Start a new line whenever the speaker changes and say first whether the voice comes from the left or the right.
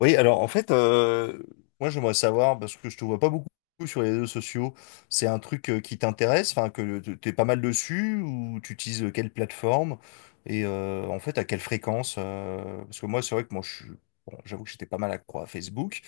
left: Oui, alors en fait, moi j'aimerais savoir, parce que je te vois pas beaucoup sur les réseaux sociaux, c'est un truc qui t'intéresse, enfin t'es pas mal dessus, ou tu utilises quelle plateforme, et en fait à quelle fréquence, parce que moi c'est vrai que moi je suis, bon, j'avoue que j'étais pas mal accro à Facebook,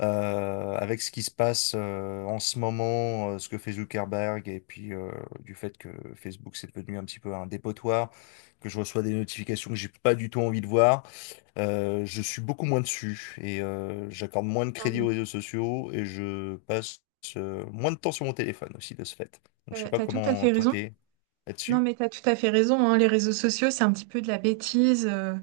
left: avec ce qui se passe en ce moment, ce que fait Zuckerberg, et puis du fait que Facebook c'est devenu un petit peu un dépotoir, que je reçois des notifications que j'ai pas du tout envie de voir. Je suis beaucoup moins dessus et j'accorde moins de
right: Non,
left: crédit
right: mais
left: aux réseaux sociaux et je passe moins de temps sur mon téléphone aussi de ce fait. Donc je sais
right: t'as
left: pas
right: t'as tout à
left: comment
right: fait
left: toi
right: raison.
left: t'es
right: Non,
left: là-dessus.
right: mais t'as tout à fait raison, hein. Les réseaux sociaux, c'est un petit peu de la bêtise euh,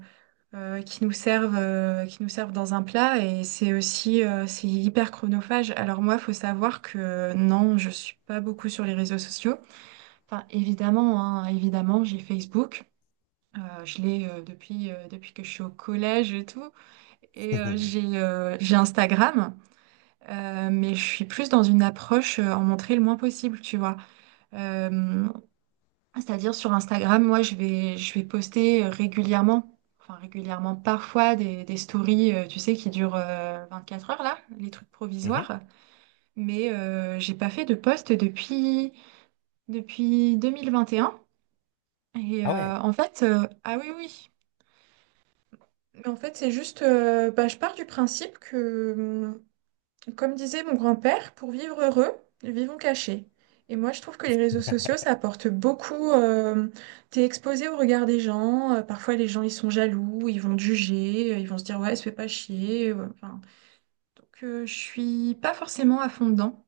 right: euh, qui nous servent, dans un plat et c'est aussi c'est hyper chronophage. Alors moi, faut savoir que non, je suis pas beaucoup sur les réseaux sociaux. Enfin, évidemment, hein, évidemment, j'ai Facebook. Je l'ai depuis que je suis au collège et tout. Et
left: Mhm.
right: j'ai Instagram, mais je suis plus dans une approche en montrer le moins possible, tu vois. Euh, C'est-à-dire sur Instagram, moi, je vais poster régulièrement, enfin régulièrement, parfois des stories, tu sais, qui durent 24 heures, là, les trucs provisoires. Mais j'ai pas fait de post depuis 2021. Et un. Et
left: Ah ouais.
right: en fait, ah oui, oui. Mais en fait, c'est juste, bah, je pars du principe que, comme disait mon grand-père, pour vivre heureux, vivons cachés. Et moi, je trouve que les réseaux sociaux, ça apporte beaucoup. T'es exposé au regard des gens. Parfois, les gens, ils sont jaloux, ils vont te juger, ils vont se dire, ouais, se fais pas chier. Ouais, enfin. Donc, je suis pas forcément à fond dedans.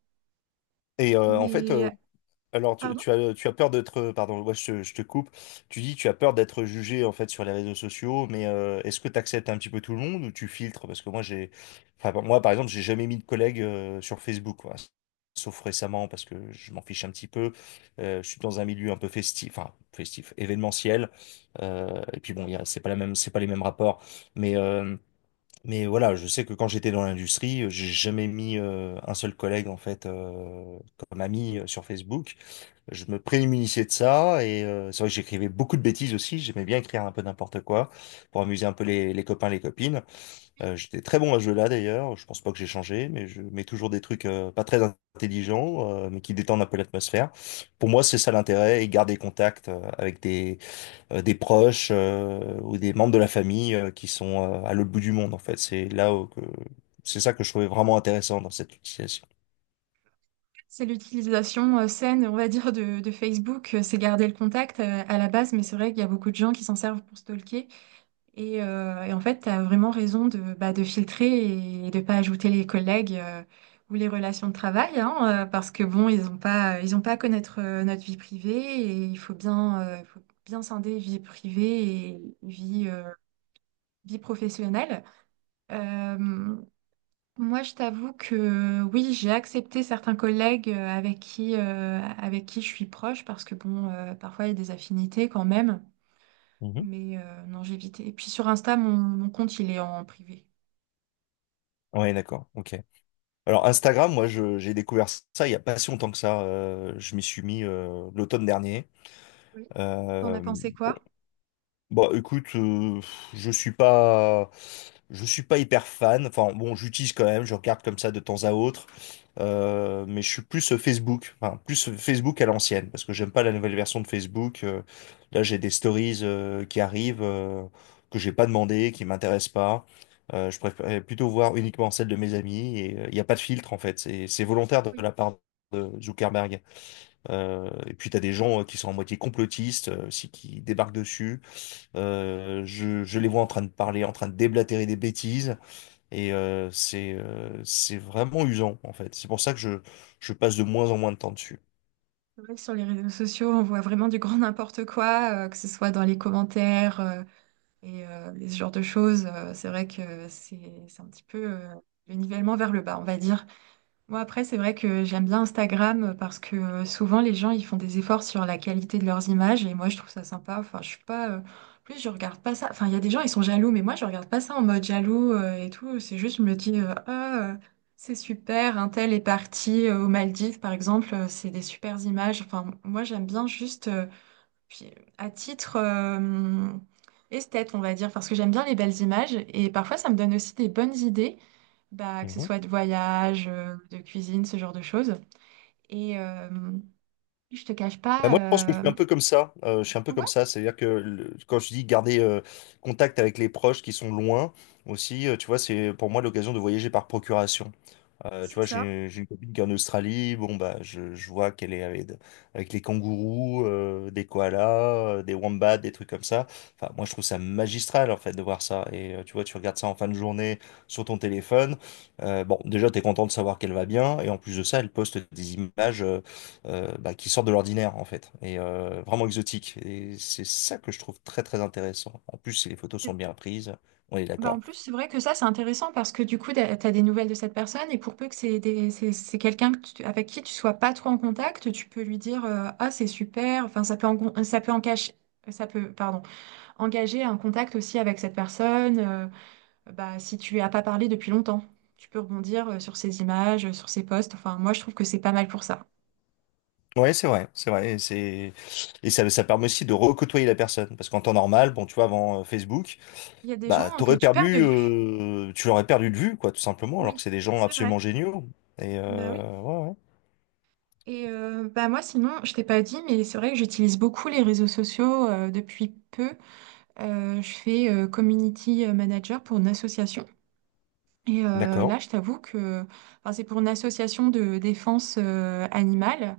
left: Et en fait,
right: Mais,
left: alors,
right: pardon,
left: tu as peur d'être, pardon, ouais, je te coupe. Tu dis, tu as peur d'être jugé en fait sur les réseaux sociaux, mais est-ce que tu acceptes un petit peu tout le monde ou tu filtres? Parce que moi, j'ai, enfin, bon, moi, par exemple, j'ai jamais mis de collègues sur Facebook, quoi. Sauf récemment, parce que je m'en fiche un petit peu. Je suis dans un milieu un peu festif, enfin festif, événementiel. Et puis bon, c'est pas la même, c'est pas les mêmes rapports, mais euh, mais voilà, je sais que quand j'étais dans l'industrie, j'ai jamais mis un seul collègue en fait comme ami sur Facebook. Je me prémunissais de ça et c'est vrai que j'écrivais beaucoup de bêtises aussi. J'aimais bien écrire un peu n'importe quoi pour amuser un peu les copains, les copines. J'étais très bon à ce jeu-là d'ailleurs. Je pense pas que j'ai changé, mais je mets toujours des trucs pas très intelligents, mais qui détendent un peu l'atmosphère. Pour moi, c'est ça l'intérêt et garder contact avec des proches ou des membres de la famille qui sont à l'autre bout du monde en fait. C'est là où que c'est ça que je trouvais vraiment intéressant dans cette utilisation.
right: c'est l'utilisation saine, on va dire, de, Facebook. C'est garder le contact à la base, mais c'est vrai qu'il y a beaucoup de gens qui s'en servent pour stalker. Et en fait, tu as vraiment raison de, de filtrer et de pas ajouter les collègues ou les relations de travail, hein, parce que bon, ils ont pas à connaître notre vie privée et faut bien scinder vie privée et vie professionnelle. Euh, Moi, je t'avoue que oui, j'ai accepté certains collègues avec qui je suis proche, parce que bon, parfois il y a des affinités quand même.
left: Mhm.
right: Mais non, j'ai évité. Et puis sur Insta, mon compte, il est en privé.
left: Ouais, d'accord. Ok. Alors Instagram, moi j'ai découvert ça il y a pas si longtemps que ça. Je m'y suis mis l'automne dernier.
right: Oui, t'en as
left: Euh,
right: pensé
left: bon,
right: quoi?
left: bah écoute, je suis pas, je suis pas hyper fan. Enfin bon, j'utilise quand même, je regarde comme ça de temps à autre. Mais je suis plus Facebook, enfin plus Facebook à l'ancienne, parce que j'aime pas la nouvelle version de Facebook. Là, j'ai des stories qui arrivent que j'ai pas demandé, qui m'intéressent pas. Je préfère plutôt voir uniquement celles de mes amis et il n'y a pas de filtre en fait. C'est volontaire de
right: Oui.
left: la part de Zuckerberg. Et puis t'as des gens qui sont à moitié complotistes, aussi, qui débarquent dessus. Je les vois en train de parler, en train de déblatérer des bêtises, et c'est vraiment usant en fait. C'est pour ça que je passe de moins en moins de temps dessus.
right: C'est vrai que sur les réseaux sociaux, on voit vraiment du grand n'importe quoi, que ce soit dans les commentaires ce genre de choses. C'est vrai que c'est un petit peu le nivellement vers le bas, on va dire. Moi, après, c'est vrai que j'aime bien Instagram parce que souvent les gens ils font des efforts sur la qualité de leurs images et moi je trouve ça sympa. Enfin, je suis pas. En plus je regarde pas ça. Enfin, il y a des gens ils sont jaloux, mais moi je regarde pas ça en mode jaloux et tout. C'est juste, je me dis, c'est super, un tel est parti aux Maldives par exemple, c'est des supers images. Enfin, moi j'aime bien juste. Puis, à titre esthète, on va dire, parce que j'aime bien les belles images et parfois ça me donne aussi des bonnes idées, bah, que ce
left: Mhm.
right: soit de voyage, de cuisine, ce genre de choses. Et je te cache
left: Bah, moi, je pense que je
right: pas,
left: suis un peu comme ça. Je suis un peu comme
right: ouais,
left: ça, c'est-à-dire que quand je dis garder contact avec les proches qui sont loin aussi, tu vois, c'est pour moi l'occasion de voyager par procuration. Tu
right: c'est
left: vois,
right: ça.
left: j'ai une copine qui est en Australie. Bon, bah, je vois qu'elle est avec les kangourous, des koalas, des wombats, des trucs comme ça. Enfin, moi, je trouve ça magistral, en fait, de voir ça. Et tu vois, tu regardes ça en fin de journée sur ton téléphone. Bon, déjà, t'es content de savoir qu'elle va bien. Et en plus de ça, elle poste des images bah, qui sortent de l'ordinaire, en fait. Et vraiment exotiques. Et c'est ça que je trouve très, très intéressant. En plus, si les photos sont bien prises, on est
right: Bah, en
left: d'accord.
right: plus, c'est vrai que ça, c'est intéressant parce que du coup, tu as des nouvelles de cette personne et pour peu que c'est quelqu'un que avec qui tu sois pas trop en contact, tu peux lui dire Ah, c'est super, enfin, ça peut en cacher, ça peut, pardon. Engager un contact aussi avec cette personne, bah, si tu as pas parlé depuis longtemps. Tu peux rebondir sur ses images, sur ses posts. Enfin, moi, je trouve que c'est pas mal pour ça.
left: Ouais, c'est vrai, et ça permet aussi de recôtoyer la personne, parce qu'en temps
right: Oui,
left: normal, bon, tu vois, avant Facebook,
right: il y a des
left: bah,
right: gens que tu perds de vue.
left: tu l'aurais perdu de vue, quoi, tout simplement, alors que
right: Oui,
left: c'est des gens
right: c'est vrai.
left: absolument géniaux. Et
right: Bah oui.
left: ouais, ouais.
right: Et bah moi, sinon, je t'ai pas dit, mais c'est vrai que j'utilise beaucoup les réseaux sociaux depuis peu. Je fais community manager pour une association. Et
left: D'accord.
right: là, je t'avoue que enfin, c'est pour une association de défense animale.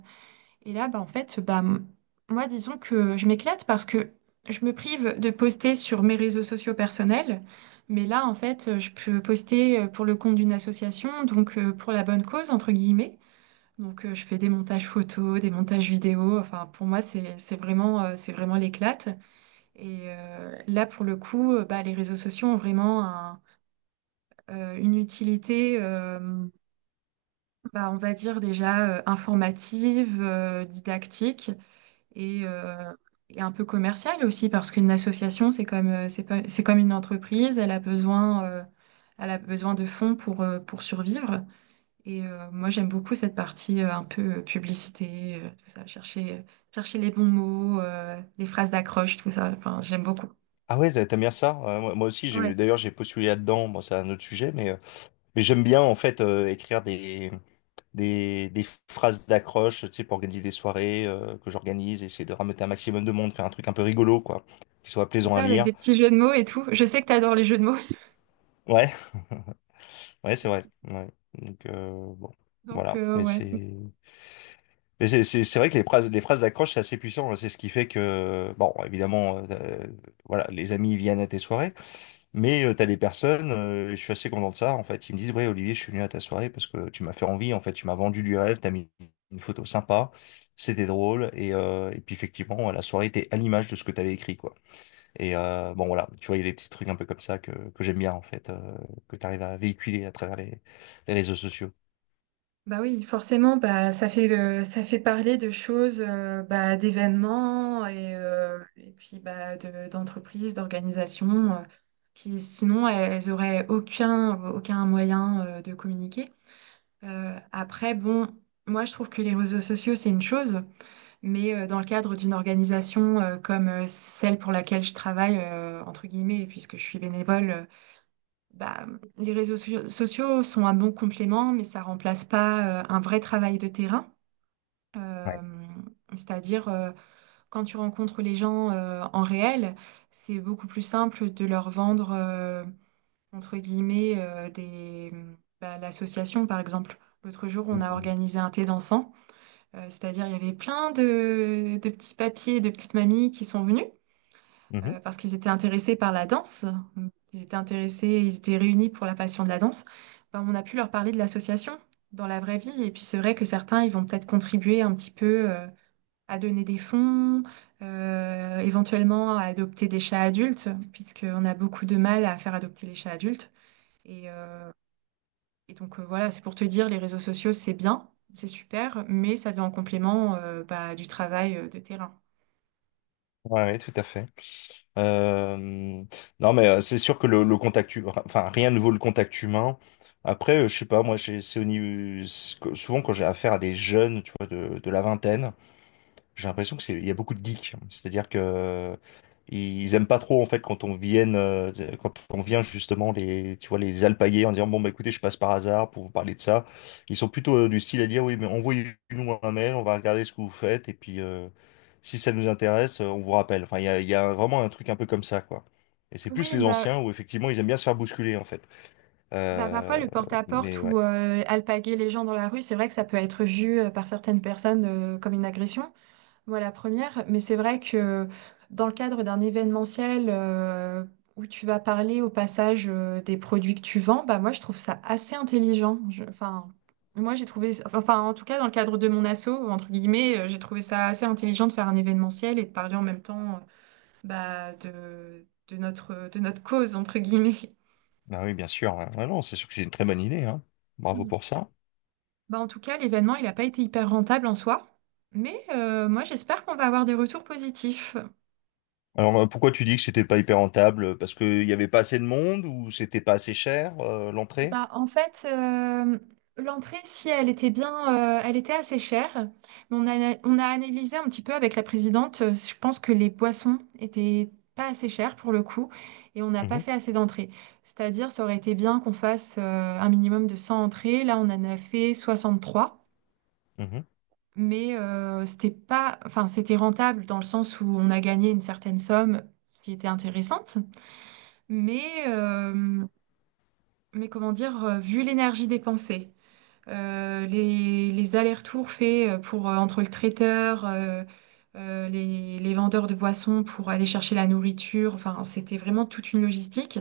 right: Et là, bah, en fait, bah, moi, disons que je m'éclate parce que je me prive de poster sur mes réseaux sociaux personnels. Mais là, en fait, je peux poster pour le compte d'une association, donc pour la bonne cause, entre guillemets. Donc, je fais des montages photos, des montages vidéos. Enfin, pour moi, c'est vraiment l'éclate. Et là, pour le coup, bah, les réseaux sociaux ont vraiment une utilité, bah, on va dire déjà informative, didactique et, euh, et un peu commercial aussi parce qu'une association c'est comme c'est pas- c'est comme une entreprise. Elle a besoin de fonds pour survivre et moi j'aime beaucoup cette partie un peu publicité, tout ça, chercher chercher les bons mots, les phrases d'accroche, tout ça, enfin j'aime beaucoup.
left: Ah ouais, t'aimes bien ça. Ouais, moi, moi aussi,
right: Ouais,
left: j'ai d'ailleurs j'ai postulé là-dedans. Bon, c'est un autre sujet, mais j'aime bien en fait écrire des phrases d'accroche, tu sais, pour organiser des soirées que j'organise, essayer de ramener un maximum de monde, faire un truc un peu rigolo, quoi, qui soit
right: c'est
left: plaisant à
right: ça, avec
left: lire.
right: des petits jeux de mots et tout, je sais que t'adores les jeux de mots.
left: Ouais. Ouais, c'est
right: Les
left: vrai.
right: petits-
left: Ouais. Donc, bon,
right: donc
left: voilà. Mais
right: ouais.
left: c'est, mais c'est, c'est c'est vrai que les phrases d'accroche, c'est assez puissant, hein. C'est ce qui fait que, bon, évidemment, voilà, les amis viennent à tes soirées, mais t'as des personnes, je suis assez content de ça, en fait. Ils me disent, ouais, Olivier, je suis venu à ta soirée parce que tu m'as fait envie, en fait, tu m'as vendu du rêve, t'as mis une photo sympa, c'était drôle, et puis effectivement, la soirée était à l'image de ce que t'avais écrit, quoi. Et bon, voilà, tu vois, il y a des petits trucs un peu comme ça que j'aime bien, en fait, que tu arrives à véhiculer à travers les réseaux sociaux.
right: Bah oui, forcément, bah ça fait parler de choses, bah, d'événements et puis bah d'entreprises, d'organisations qui sinon elles auraient aucun moyen de communiquer. Après, bon, moi je trouve que les réseaux sociaux c'est une chose, mais dans le cadre d'une organisation comme celle pour laquelle je travaille entre guillemets, puisque je suis bénévole, bah, les sociaux sont un bon complément, mais ça remplace pas un vrai travail de terrain.
left: Ouais.
right: Euh, C'est-à-dire, quand tu rencontres les gens en réel, c'est beaucoup plus simple de leur vendre, entre guillemets, l'association, par exemple. L'autre jour, on a
left: Mhm.
right: organisé un thé dansant. C'est-à-dire il y avait plein de petits papiers, de petites mamies qui sont venues
left: Mhm.
right: parce qu'ils étaient intéressés par la danse. Ils étaient réunis pour la passion de la danse. Ben, on a pu leur parler de l'association dans la vraie vie. Et puis c'est vrai que certains, ils vont peut-être contribuer un petit peu à donner des fonds, éventuellement à adopter des chats adultes, puisqu'on a beaucoup de mal à faire adopter les chats adultes. Et, euh, et donc voilà, c'est pour te dire, les réseaux sociaux, c'est bien, c'est super, mais ça vient en complément bah, du travail de terrain.
left: Ouais, ouais, tout à fait. Euh, non, mais c'est sûr que le contact, enfin, rien ne vaut le contact humain. Après, je sais pas, moi, souvent quand j'ai affaire à des jeunes, tu vois, de la vingtaine. J'ai l'impression que il y a beaucoup de geeks. C'est-à-dire que ils aiment pas trop en fait quand on vienne, quand on vient justement les, tu vois, les alpaguer en disant bon bah écoutez, je passe par hasard pour vous parler de ça. Ils sont plutôt du style à dire oui mais envoyez-nous un mail, on va regarder ce que vous faites et puis si ça nous intéresse, on vous rappelle. Enfin il y a vraiment un truc un peu comme ça quoi. Et c'est plus
right: Oui,
left: les
right: bah.
left: anciens où effectivement ils aiment bien se faire bousculer en fait.
right: Bah, parfois,
left: Euh,
right: le
left: mais
right: porte-à-porte
left: ouais,
right: ou alpaguer les gens dans la rue, c'est vrai que ça peut être vu par certaines personnes comme une agression. Moi, la première, mais c'est vrai que dans le cadre d'un événementiel où tu vas parler au passage des produits que tu vends, bah, moi, je trouve ça assez intelligent. Enfin, moi, j'ai trouvé, enfin, en tout cas, dans le cadre de mon asso, entre guillemets, j'ai trouvé ça assez intelligent de faire un événementiel et de parler en même temps bah, de notre cause, entre guillemets.
left: ah oui bien sûr, hein. Ah non, c'est sûr que j'ai une très bonne idée, hein. Bravo pour ça.
right: Bah, en tout cas, l'événement, il n'a pas été hyper rentable en soi, mais moi, j'espère qu'on va avoir des retours positifs.
left: Alors, pourquoi tu dis que c'était pas hyper rentable? Parce qu'il n'y avait pas assez de monde ou c'était pas assez cher, l'entrée?
right: Bah, en fait, l'entrée, si elle était bien, elle était assez chère, mais on a analysé un petit peu avec la présidente. Je pense que les boissons étaient pas assez chères pour le coup, et on n'a pas
left: Mhm,
right: fait assez d'entrées. C'est-à-dire, ça aurait été bien qu'on fasse un minimum de 100 entrées. Là, on en a fait 63.
left: mhm.
right: Mais c'était pas, enfin, c'était rentable dans le sens où on a gagné une certaine somme qui était intéressante, mais, euh, comment dire, vu l'énergie dépensée, les allers-retours faits pour entre le traiteur, les vendeurs de boissons pour aller chercher la nourriture, enfin, c'était vraiment toute une logistique.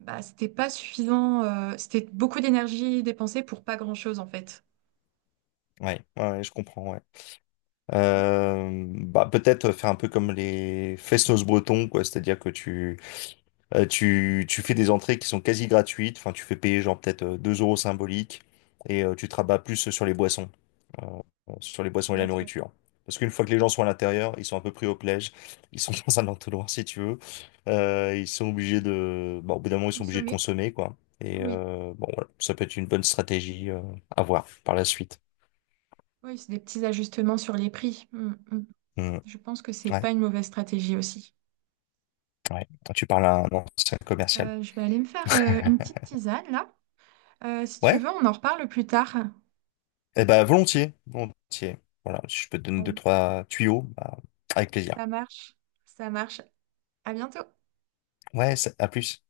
right: Bah, c'était pas suffisant, c'était beaucoup d'énergie dépensée pour pas grand-chose en fait.
left: Ouais, ouais, ouais, je comprends, ouais. Bah, peut-être faire un peu comme les festos bretons, quoi. C'est-à-dire que tu, tu fais des entrées qui sont quasi gratuites, enfin tu fais payer genre peut-être 2 euros symboliques et tu te rabats plus euh, sur les boissons et la
right: Peut-être, oui.
left: nourriture. Parce qu'une fois que les gens sont à l'intérieur, ils sont un peu pris au piège, ils sont dans un entonnoir si tu veux. Ils sont obligés de, bah, au bout d'un moment ils sont obligés de
right: Consommer,
left: consommer quoi. Et
right: oui.
left: bon voilà, ça peut être une bonne stratégie à voir par la suite.
right: Oui, c'est des petits ajustements sur les prix. Mm, mm.
left: Hmm.
right: Je pense que c'est
left: Ouais,
right: pas une mauvaise stratégie aussi.
left: ouais. Quand tu parles à un ancien commercial.
right: Je vais aller me faire une petite tisane là. Si tu
left: Ouais.
right: veux, on en reparle plus tard.
left: Eh ben, volontiers, volontiers. Voilà, si je peux te donner deux,
right: Allez.
left: trois tuyaux, bah, avec plaisir.
right: Ça marche. Ça marche. À bientôt.
left: Ouais, ça- à plus.